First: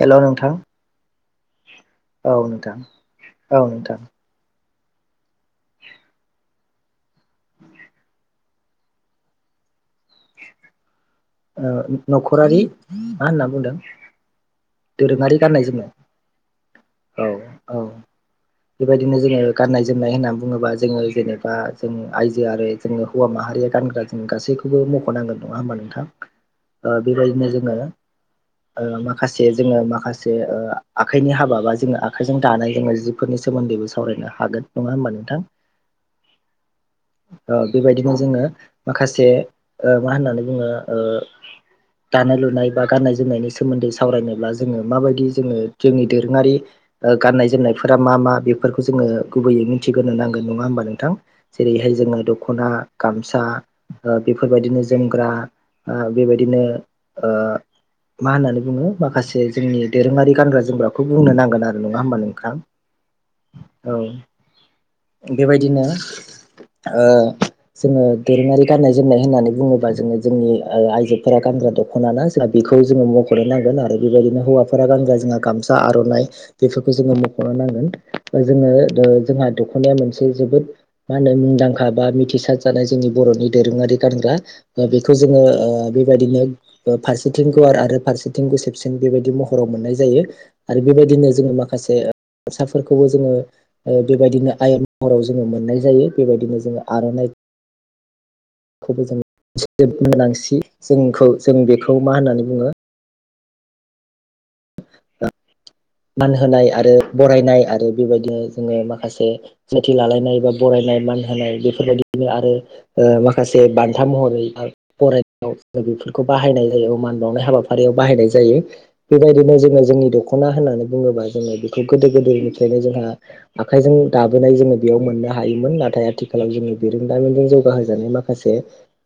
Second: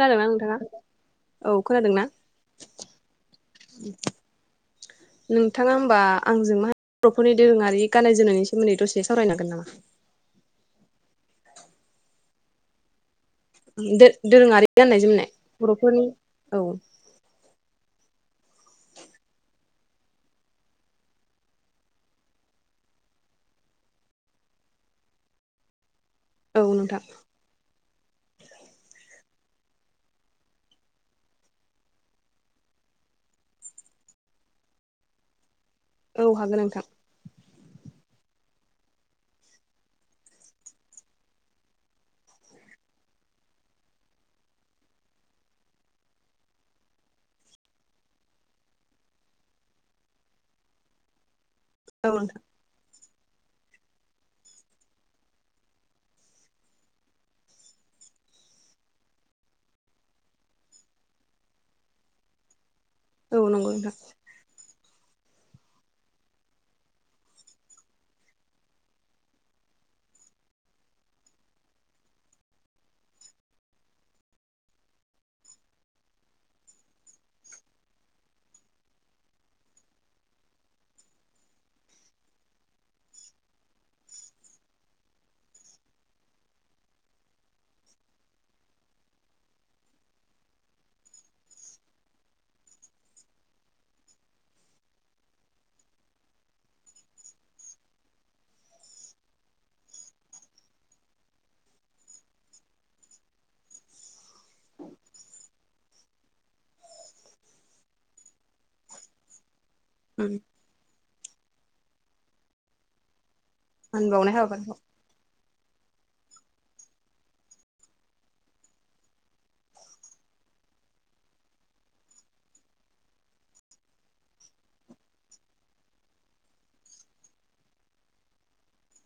हेल' नोंथां नोंथाङा औ खोनादोंना औ नोंथां औ नोंथां [inaudible] नोंथाङा होमबा आंजों मा होनो बर'फोरनि दोरोङारि गाननाय जोमनायनि सोमोन्दै दसे सावरायनांगोन नामा न'खरारि मा होनना बुंदों दोरोङारि गाननाय जोमनाय दोरोङारि गाननाय जोमनाय बर'फोरनि औ औ औ बेबायदिनो जोङो गाननाय जोमनाय होननानै बुङोबा जोङो जेनेबा जों आइजो आरो जोंङो हौवा माहारिया गानग्रा जोमग्रा गासै बेबो मख'नांगोन नङा हा नोंथां औ नोंथां बेबायदिनो जोङो ओ जे जोङो माखासे ओ आखाइनि हाबा बा जोङो आखाइजों दानाय जोङो जिफोरनि सोमोन्दैबो सावरायनो हागोन हागोन नङा होमबा नोंथां औ हागोन नोंथां ओ बेबायदिनो जोङो माखासे मा होननानै बुङो दानाय लुनाय बा गाननाय जोमनायनि सोमोन्दै सावरायनोब्ला जोङो माबायदि जोङो जोंनि दोरोङारि गाननाय जोमनायफोरा मा मा बेफोरखौ जोङो ङो गुबैयै मिथिग्रोनो नांगोन नङा होमबा नोंथां जेरैहाय औ जोङो नोंथां दख'ना गामसा ओ बेफोरबायदिनो जोमग्रा बेबायदिनो ओ मा होननानै बुङो माखासे जोंनि दोरोङारि गानग्रा जोमग्राखौ बुंनो नांगोन आरो नङा होमबा नोंथां औ नंगौ नोंथां औ बेबायदिनो ओ जोङो दोरोङारि गाननाय जोमनाय होननानै बुङोबा जोङो जोंनि आइजोफोरा गान ग्रा दख' ना जों बेखौ जोङो मख'नो नांगोन आरो आरो बेबायदिनो हौवाफोरा गानग्रा जोंहा गामसा आर'नाइ बेफोरखौ जोङो मख'नो नांगोन जोङो ओ जोंहा दख'नाया मोनसे जोबोद मा होनो मुंदांखा बा मिथिसार जानाय जोंनि बर'नि दोरोङारि गानग्रा बेखौ जोङो ओ बेबायदिनो फारसेथिं गुवार आरो फारसेथिं गुसेब सिन बेबायदि महराव मोननाय जायो आरो बेबायदिनो जोङो माखासे गामसाफोरखौबो जोङो बेबायदिनो आयत महराव जोङो मोननाय जायो बेबायदिनो जोङो आर'नाइ [inaudible] खौबो जोङो [unintelligible] जोंखौ जों बेखौ मा होननानै बुङो मान होनाय आरो बरायनाय आरो बेबायदिनो जोङो माखासे सिनायथि लालायनाय एबा बरायनाय मान होनाय बेफोरबायदिनो आरो माखासे खासे बान्था फानबावनाय महरै बा हाबाफारिखौ फरायनायाव ओ बेफोरखौ बाहायनाय जायो मान बावनाय हाबाफारियाव बाहायनाय जायो बेबायदिनो जोङो जोंनि दख'ना होननानै बुङोबा जोङो बेखौ गोदो गोदायनिफ्रायनो जोंहा आखाइजों दाबोनाय जोङो बेयाव मोननो हायोमोन ना नाथाय आथिखालाव जोंनि बिरोंदामिजों जौगाहोजानाय माखासे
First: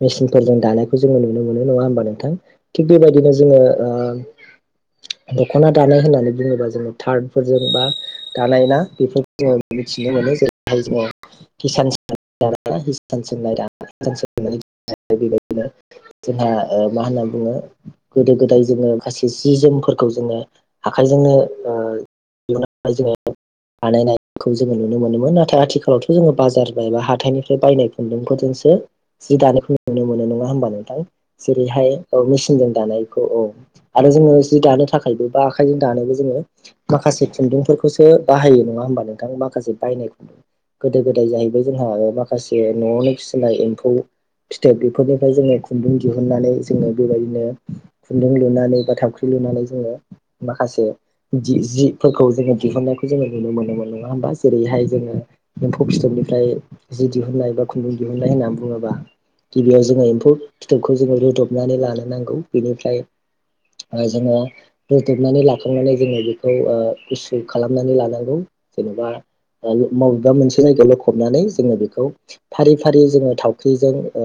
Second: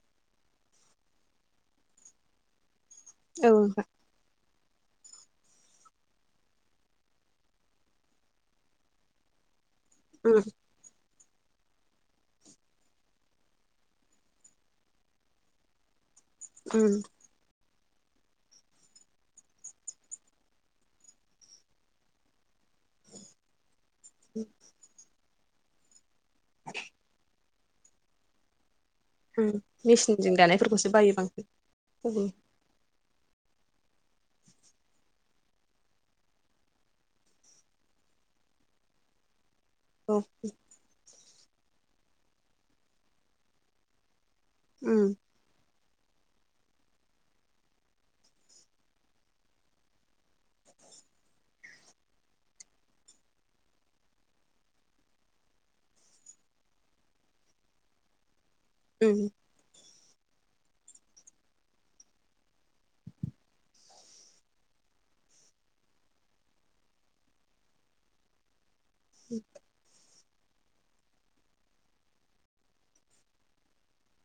मेसिनफोरजों दानायखौ जोङो नुनो मोनो नङा ङा होमबा नोंथां थिग बेबायदिनो औ जोङो नोंथां ओ दख'ना दानाय होननानै बुङोबा जोङो थार्डफोरजों बा दालायना [inaudible] जोङो मिथिनो मोनो जेरैहाय जोङो हिसान सोंनाय [inaudible] बेबायदिनो जोंहा ओ मा होनना बुङो गोदो गोदाय जोङो गासै जि जोमफोरखौ जोङो आखाइजोंनो ओ [inaudible] जोङो बानायनायखौ जोङो नुनो मोनोमोन नाथाय आथिखालाव जोङो बाजार बाइ बा हाथाइनिफ्राय बायनाय खुन्दुंफोरजोंसो जि दानायखौ नुनो मोनो मेचिनजों नङा होमबा दानायफोरखौसो नोंथां? बायो बांसिन जेरैहाय औ मेचिनजों दानायखौ औ आरो जोङो जि दानो थाखायबो बा आखाइजों दानोबो जोङो माखासे खुन्दुंफोरखौसो बाहायो नङा होमबा नोंथां माखासे बायनाय उम खुन्दुं गोदो गोदाय जाहैबाय जोंहा आरो माखासे न'आवनो फिसिनाय एम्फौ फिथोब बेफोरनिफ्राय जोङो खुन्दुं दिहुनन्नानै जोङो बेबायदिनो खुन्दुं लुनानै बा थावख्रि लुनानै जोङो माखासे जि जिफोरखौ जोङो दिहुननायखौ जोङो नुनो मोनोमोन नङा होमबा जेरैहाय जोङो एम्फौ फिथोबनि फ्राय जि दिहुननाय बा खुन्दुं दिहुननाय होननानै बुङोबा उम गिबियाव जोङो फौ फिथोबखौ जोङो रुदबनानै लानो नांगौ । बेनिफ्राय ओ जोङो रुदबनानै लाखांनानै जोङो बेखौ ओ गुसु खालामनानै लानांगौ जेनेबा ओ माव बा मोनसे जायगायाव ल'खबनानै जोङो बेखौ फारि फारि जोङो थावख्रिजों ओ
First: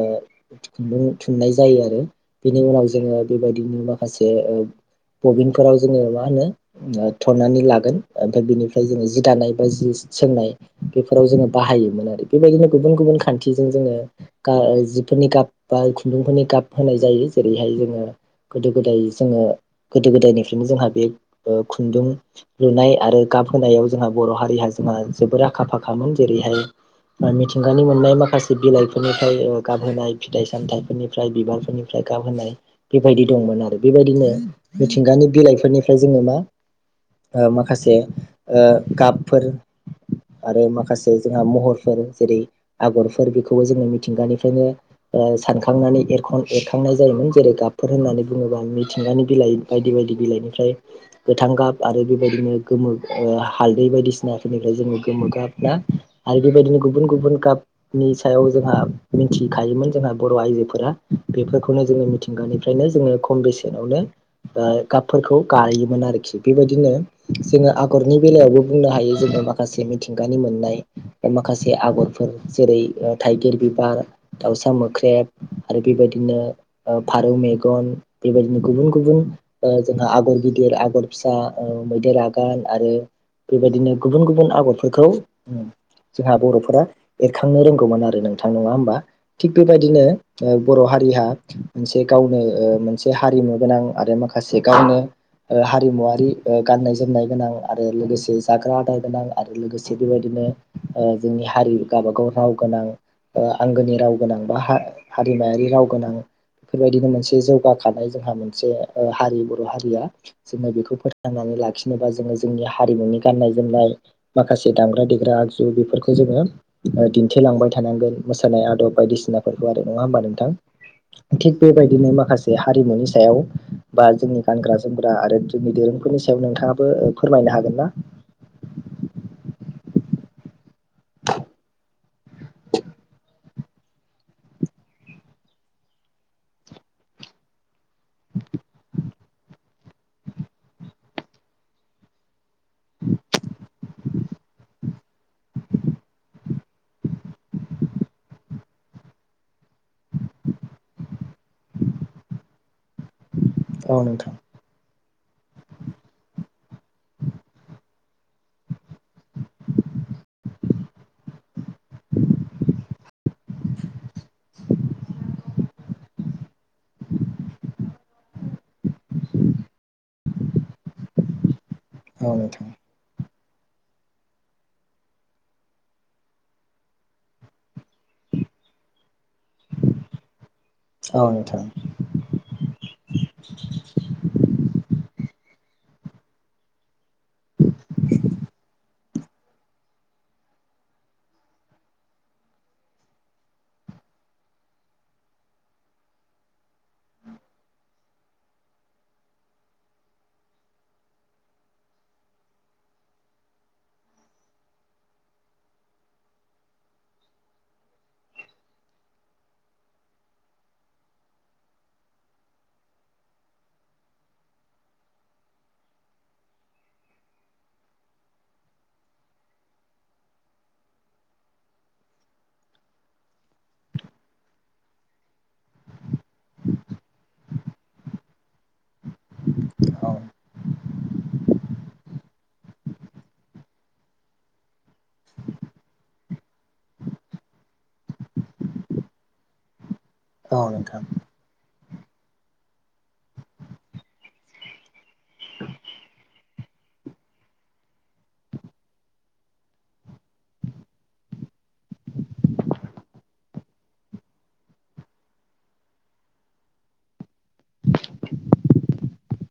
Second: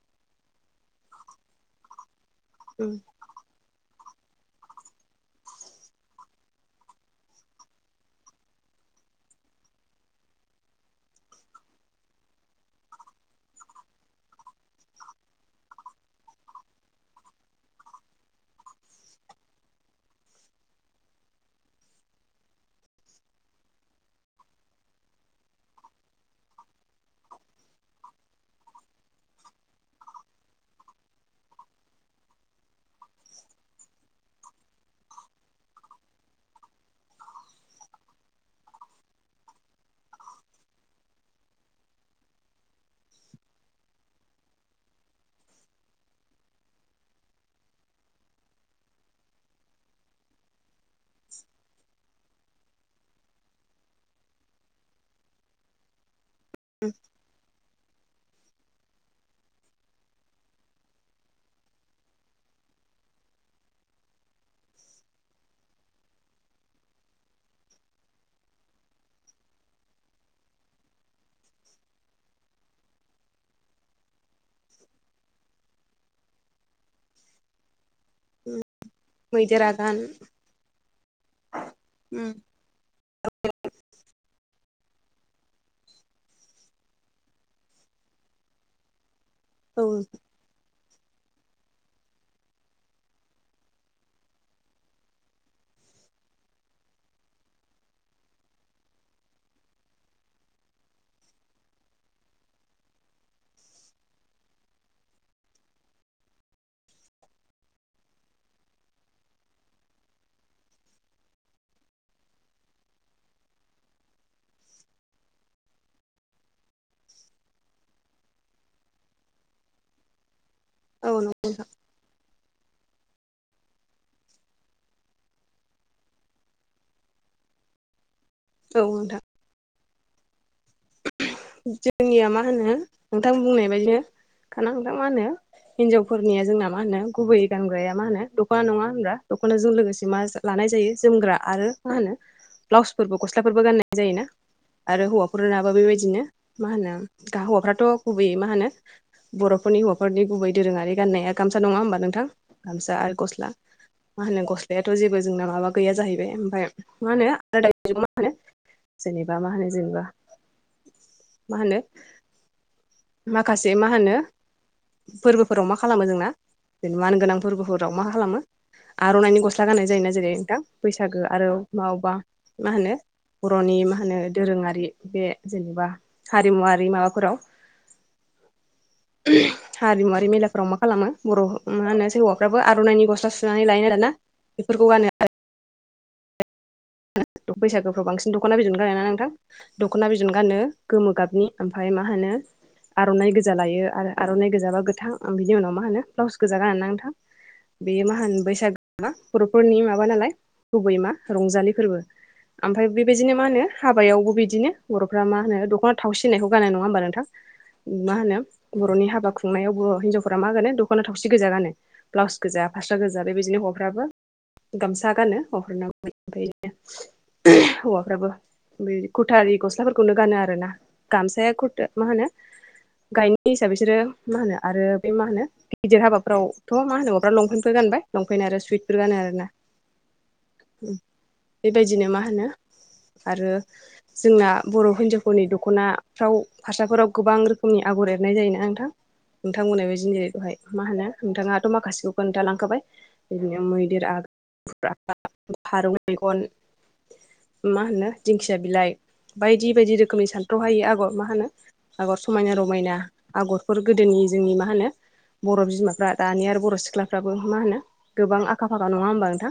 थुन्नो [unintelligible] थुननाय जायो आरो। बिनि उनाव उम जोङो बेबायदिनो माखासे ओ बबिनफोराव जोङो मा होनो ओ थननानै लागोन ओमफाय बिनिफ्राय जोङो जि दानाय बा जि सोंनाय बेफोराव जोङो बा बाहायोमोन आरो बेबायदिनो गुबुन गुबुन खान्थिजों जोङो गा जिफोरनि गाब बा खुन्दुंफोरनि गाब होनाय जायो जेरैहाय जोङो गोदो गोदाय जोङो गोदो गोदायनिफ्रायनो जोंहा बे ओ खुन्दुं लुनाय आरो गाब होनायाव जोंहा बर' हारिया जोंहा जोबोर आखा फाखामोन। जेरै हाय आ मिथिंगानि मोननाय माखासे बिलाइफोरनिफ्राय ओ गाबहोनाय फिथाइ सामथाइफोरनिफ्राय बिबारफोरनिफ्राय गाब होनाय बेबायदि दंमोन आरो । बेबायदिनो मिथिंगानि बिलाइफोरनिफ्राय जोङो मा ओ माखासे ओ गाबफोर आरो माखासे जोंहा महरफोर जेरै आगरफोर बेखौबो जोङो मिथिंगानिफ्रायनो ओ सानखांनानै एरखन एरखांनाय जायोमोन जेरै गाबफोर होननानै बुङोबा मिथिंगानि बिलाइ बायदि बाय दि बिलाइनिफ्राय गोथां गाब आरो बेबायदिनो गोमो ओ हालदै बायदिसिनाफोरनिफ्राय जोङो गोमोगाब। ना? आरो बेबायदिनो गुबुन गुबुन गाब नि सायाव जोंहा मिनथिखायोमोन जोंहा बर' आइजोफोरा बेफोरखौनो जोंङो मिथिंगानिफ्राय नो जोंङो खम बेसेनावनो ओ गाबफोरखौ गायोमोन आरोखि बेबायदिनो जोङो आगरनि बेलायावबो बुंनो हायो जोङो माखासे मिथिंगानि मो ननाय माखासे आगरफोर जेरै ओ थाइगिर बिबार दाउसा मोख्रेब आरो बेबायदिनो ओ फारौ मेगन बेबायदिनो गुबुन गुबुन मैदेर ओ आगान जोंहा आगर गिदिर आगर फिसा औ मैदेर आगान आरो बेबायदिनो गुबुन गुबुन आगरफोरखौ जोंहा बर'फोरा एरखांनो रोंगौमोन आरो नोंथां नङा होमबा? थिग औ बेबायदिनो ओ बर' हारिहा मोनसे गावनो ओ मोनसे हारिमु गोनां आरो माखासे गावनो ओ हारिमुवारि ओ गाननाय जोमनाय गोनां आरो लोगोसे जाग्रा आदार गोनां आरो लोगोसे बेबायदिनो ओ जोंनि हारि गावबागाव राव गोनां आंगोनि राव गोनां बा हारिमायारि राव गोनां बेफोरबायदिनो मोनसे जौगाखानाय जोंहा मोनसे हारि बर' हारिया जोङो बेखौ फोथांनानै लाखिनोबा जोङो जोंनि हारिमुनि गाननाय जोमनाय माखासे दामग्रा देग्रा आगजु बेफोरखौ जोङो दिन्थिलांबाय थानांगोन मोसानाय आदब बायदिसिनाफोरखौ आरो नङा होमबा नोंथां औ नंगौ थिग बेबायदिनो माखासे हारिमुनि सायाव बा जोंनि गानग्रा जोमग्रा आरो जोंनि धोरोमफोरनि सायाव नोंथाङाबो फोरमायनो हागोन ना? औ नोंथां जोंनिया मा होनो नोंथां बुंनाय बायदिनो खाना नोंथां मा होनो हिनजावफोरनिया जोंना मा होनो गुबै गानग्राया मा होनो दख'ना नङा होनाब्ला दख'नाजों लोगोसे मा लानाय जायो जोमग्रा आरो मा होनो ब्लाउसफोरबो गस्लाफोरबो गाननाय जायो ना आरो हौवाफोरनाबो बेबायदिनो मा होनो गा हौवाफ्राथ' गुबैयै मा होनो बर'फोरनि हौवाफोरनि गुबै दोरोङारि गाननाया गामसा नङा होमबा नोंथां गामसा आरो गस्ला औ मा नोंथां होनो गस्लायाथ' जेबो जोंना माबा गैया जाहैबाय ओमफाय मा होनो जेनेबा मा होनो जेनेबा मा होनो जेनेबा मा होनो माखासे मा होनो फोरबोफोराव मा खालामो जोंना जे मानगोनां फोरबोफोराव मा खालामो आर'नाइनि गस्ला गाननाय जायोना जेरै नोंथां बैसागो आरो मावबा औ नोंथां मा होनो बर'नि मा होनो दोरोङारि बे जेनेबा हारिमुवारि माबाफोराव [unintelligible] हारिमुवारि मेलाफ्राव मा खालामो औ बर' नोंथां मा होनो हौवाफ्राबो आर'नाइनि गस्ला सुनानै लायोना दाना बेफोरखौ गानो आरो बैसागुफ्राव बांसिन दखना बिदनखौनो गानो ना नोंथां दख'ना बिदन गानो गोमो गाबनि ओमफ्राय मा होनो आर'नाइ गोजा लायो आरो आर'नाइ गोजाबा गोथां ओ बिनि उनाव मा होनो ब्लाउस गोजा गानोना नोंथां बेयो मा होनो बैसागोआ मा बर'फोरनि माबा नालाय गुबै मा रंजालि फोरबो आमफाय बेबायजिनो मा होनो हाबायावबो बिदिनो बर'फ्रा मा होनो दख'ना थावसि होननायखौ गानो नङा होमबा नोंथां मा होनो बर'नि हाबा खुंनायाव बर' हिनजावफोरा मा गानो दख'ना थावसि गोजा गानो ब्लाउस गोजा फास्रा गोजा बेबायजिनो हौवाफ्राबो गामसा गानो हौवाफोरनाबो ओमफ्राय बिदिनो हौवाफ्राबो बे खुरथा आरि गस्लाफोरखौनो गानो आरो ना गामसाया कुरथा मा होनो गाहायनि हिसाबै बिसोरो मा होनो आरो बे मा होनो गिदिर हाबाफोरावथ' मा होनो हौवाफ्रा लंपेन्टफोर गानो गानबाय लंफेन्ट आरो सुइटफोर गानो आरो ना औ बेबायदिनो मा होनो आरो जोंना बर' हिन्जावफोरनि दख'नाफ्राव फारसाफोराव गोबां रोखोमनि आग- आगर एरनाय जायो ना नोंथां नोंथांमोनहा बे जिनिसखौहाय औ मा नोंथां होनो नोंथाङाथ' माखासेखौ खोन्था लांखाबाय बिदिनो मैदेर आगान फारौ मेगन मा होनो दिंखिया बिलाइ बायदि बायदि रोखोमनि सानथ्रहायै आगर मा होनो आगर समायना रमायना आगरफोर गोदोनि जोंनि मा होनो बर' बिमाफ्रा दानि आरो बर' सिख्लाफ्राबो मा होनो गोबां आखा फाखा नङा होमबा नोंथां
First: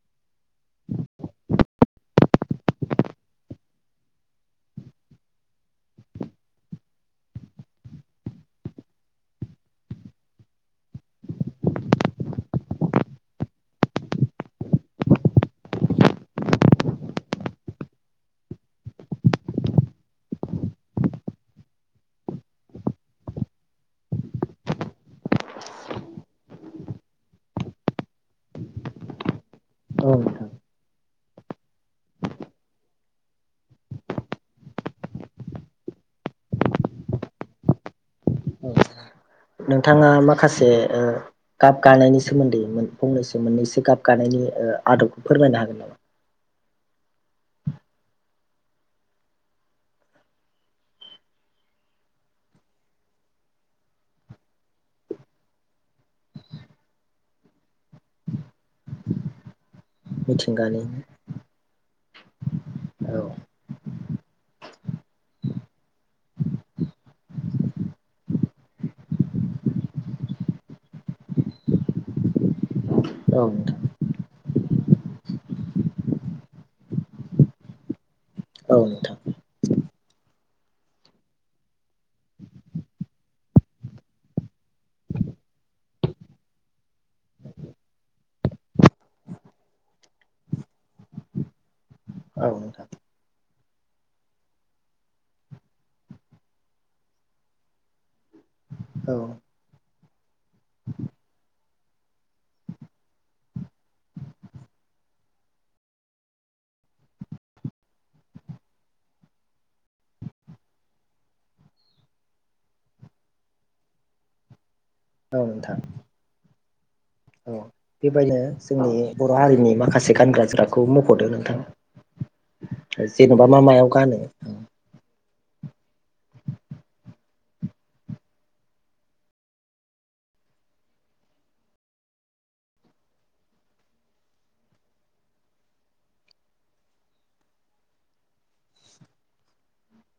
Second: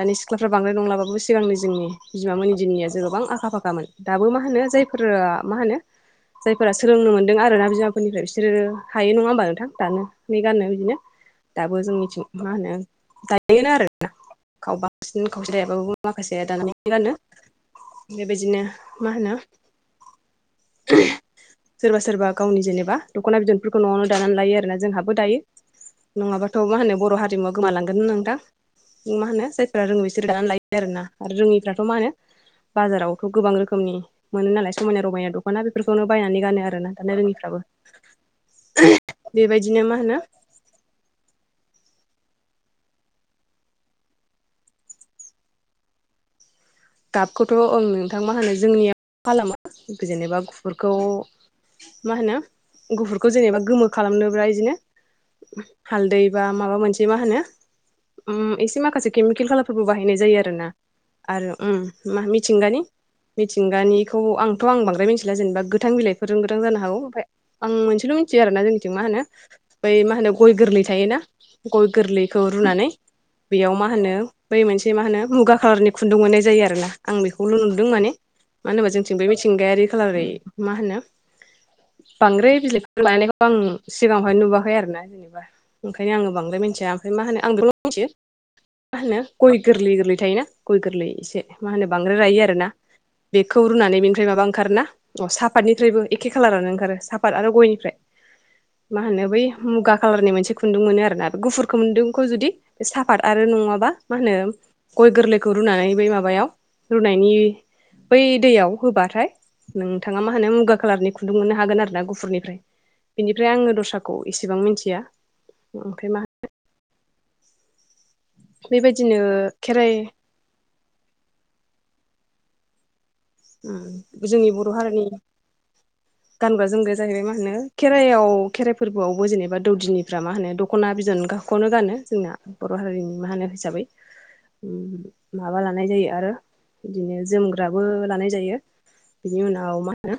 दानि सिख्ला- फ्रा बांद्राय नंलाबाबो सिगांनि जोंनि बिमामोनि दिननियासो गोबां आखा फाखामोन दाबो मा होनो जायफोरा ओ मा होनो जायफोरा सोलोंनो मोनदों आरोना बिमाफोरनिफ्राय बिसोरो हायो नङा होमबा नोंथां दानानै गाननो बिदिनो दाबो जोंनिथिं मा होनो दायोआनो आरोना खावबा- बांसिन खावसे दायाबाबो माखासेया दानानैनो गानो बेबायदिनो मा होनो सोरबा सोरबा गावनि जेनेबा दख'ना बिदनफोरखौ न'आवनो दानानै लायो आरोना जोंहाबो दायो नङाबाथ' मा होनो बर' हारिमुवा गोमालांगोन ना नोंथां मा होनो जाय- फोरा रोङो औ बिसोरो नोंथां दानानै लायो आरोना आरो रोङैफ्राथ' माहोनो बाजारावथ' गोबां रोखोमनि मोनो नालाय समायना रमायना दख'ना बेफोरखौनो बायनानै गानो आरोना दानो रोङिफ्राबो [unintelligible] औ बेबायदिनो मा नोंथाङा होनो माखासे ओ गाब गानायनि सोमोन्दै मोन फंनैसो मोननैसो गाब गानायनि ओ आदबखौ फोरमायनो हागोन नामा? गाबखौथ'ओं नोंथांमोना होनो जोंनियाव मा खालामो जेनेबा गुफुरखौ मा होनो गुफुरखौ जेनेबा गोमो खालामनोब्ला इजिनो हालदै बा माबा मोनसे मा होनो ओम एसे माखासे केमिकेल खालाम फोरबो बाहायनाय जायो आरोना मिथिंगानि आरो ओम मा मिथिंगानि औ मिथिंगानि बेखौ आंथ' आं बांदाराय मिथिला जेननोबा गोथां बिलाइफोरजों गोथां जानो हागौ ओमफ्राय आं मोनसेल' मिथियो आरोना जोंनिथिं मा होनो ओम्फाय मा होनो बै मा होनो गय गोरलै थायोना गय गोरलैखौ रुनानै औ बेयाव नोंथां मा होनो बै मोनसे मा होनो मुगा कालारनि खुन्दुं मोननाय ज जायो आरो ना आं बेखौल' नोदों मानो औ होना जोंं नोंथां मिथिंगायारि खालारै मा होनो बांद्राय बिलाइफोर लायानायखौ आं सिगाङावहाय नुवाखै आरो ना जेनेबा ओंखायनो आङो बांद्राय मि थिया मफ्राय मा होनो आं द मिथियो मा होनो गय गोरलै गोरलै थायोना गय गोरलै एसे मा होनो बांदाराय रायि औ आरो ना नोंथां बेखौ रुनानै बेनिफ्राय माबा ओंखारोना अ साफातनिफ्रायबो एखे खालारानो ओंखारो साफात आरो गयनिफ्राय मा औ होनो बै मुगा कालारनि मोनसे खुुंनदुंमोन आरोना गुफुर खुुनदुंखौ जुदि बे साफात आरो नङाबा मा होनो गय गोरलैखौ रुनानै बै माबायाव रुनायनि बै दैयाव होबाथाय नोंथाङा मा होनो मुगा कलारनि खुन्दुं मोननो हागोन आरो ना गुफुरनिफ्राय बिनिफ्राय आङो दस्राखौ एसेबां मिथि औ नोंथां औ बेबायदिनो जोंनि बेबायदिनो बर' हारिनि खेराइ माखासे गानग्रा जोमग्राखौ मख'दों नोंथां जेन'बा मा मायाव गानो जोंनि बर' हारिनि [inaudible] गानग्रा जोमगाया जाहैबाय मा होनो खेराइायाव खेराइ फोरबोआवबो जेनेबा दौदिनिफ्रा मा होनो दख'ना बिदन खौनो गानो जोंना बर' हारिनि मा होनो हिसाबै ओम माबा लानाय जायो आरो बिदिनो जोमग्राबो लानाय जा यो बिनि उनाव मा होनो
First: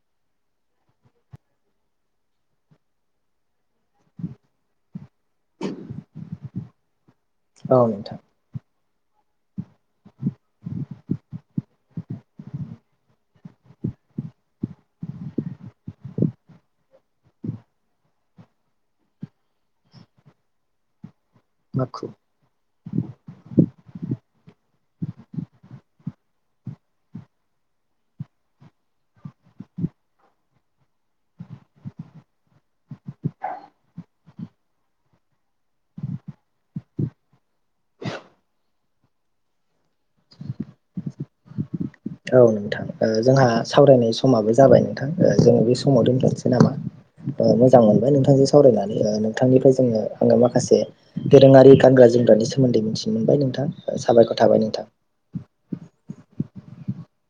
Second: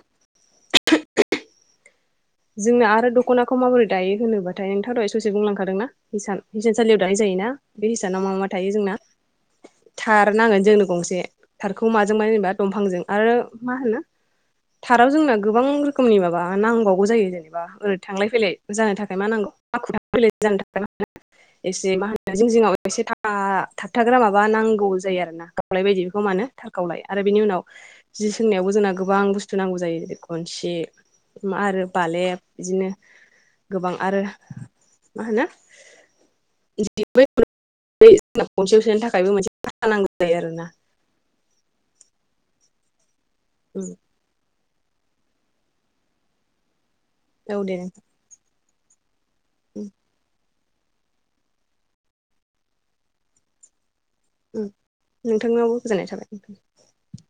जोंना आरो दख'नाखौ माबोरै दायो होनोबाथाय नोंथां' ए स'से बुंलांखादोंनाा हिसान हिसानसालियाव दानाय जायोना औ बे नोंथां हिसानाव माा मा थायो जोंना थार नांगोन जोंनो गंसे थारखौ माजों मानो जेनेबा दंफांजों आरो मा होनो थाराव जोंना गोबां रोखोमनि माबा नांबाव गौ जायो जेनेबा ओरै थांलाय जानो जानो थाखाय मा नांगौ माखु एसे माखु मा होनो जों जिं जिंडाव एसे थाआ थाबथाग्रा माबा नांगौ जायो आरोना गावलाय बायदि बेखौ मानो थारखावलाय आरो बिनि उनाव जि सोंनायावबो जोंना गोबां बुस्थु नांगौ जायो जेरै खनसि आरो बालेब बिदिनो गोबां आरो मा होनो जों खनसेयाव सोननि थाखायबो मोनसेा नांगौ जायो आरोना औ नोंथां जोंहा सावरायनाय समाबो ज जाबाय नोंथां जोङो बे समाव दोनथ'सै नामा औ दे मोजां नोंथां मोनबाय नोंथांजों सावरायनानै नोंथांनिफ्राय जोङो आङो माखासे दोरोङारि गानग्रा जोमग्रानि सोमोन्दै मिथिनो मोनबाय नोंथां साबायखर थाबाय नोंथां नोंथांनावबो गोजोननाय थाबाय नोंथां